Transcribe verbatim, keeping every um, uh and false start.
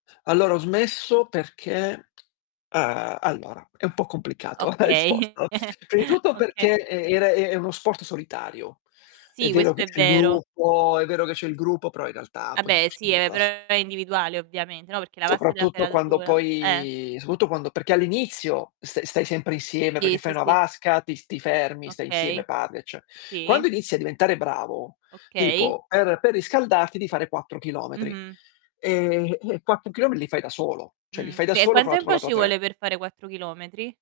Allora, ho smesso perché uhm, allora, è un po' complicato la Okay. risposto. Prima i tutto Oka peché, e ere è è uno sport solitario. È Sì, vero che questo è c'è il vero. gruppo è vero che c'è il gruppo, però in realtà Ah, poi beh, si sì, gioca ehm, da però so è individuale ovviamente, no, perché la vasca te la fai Soprattutto la da quando sola. Eh. poi soprautto quando perché all'inizio st stai sempre insieme, Sì, peché fai sì, una sì. vasca, ti s ti fermi, stai insieme, Okay. parli, ecce Sì. Quando inizi a diventare bravo, Okay. tipo per per riscaldarti devi fare quattro chilometri, Mh-mh. ehm, e quattro chilome li fai da solo, cioè, li Mh. fai da E solo quan con la tu tempo con ci tua te vuole per fare quattro chilometri?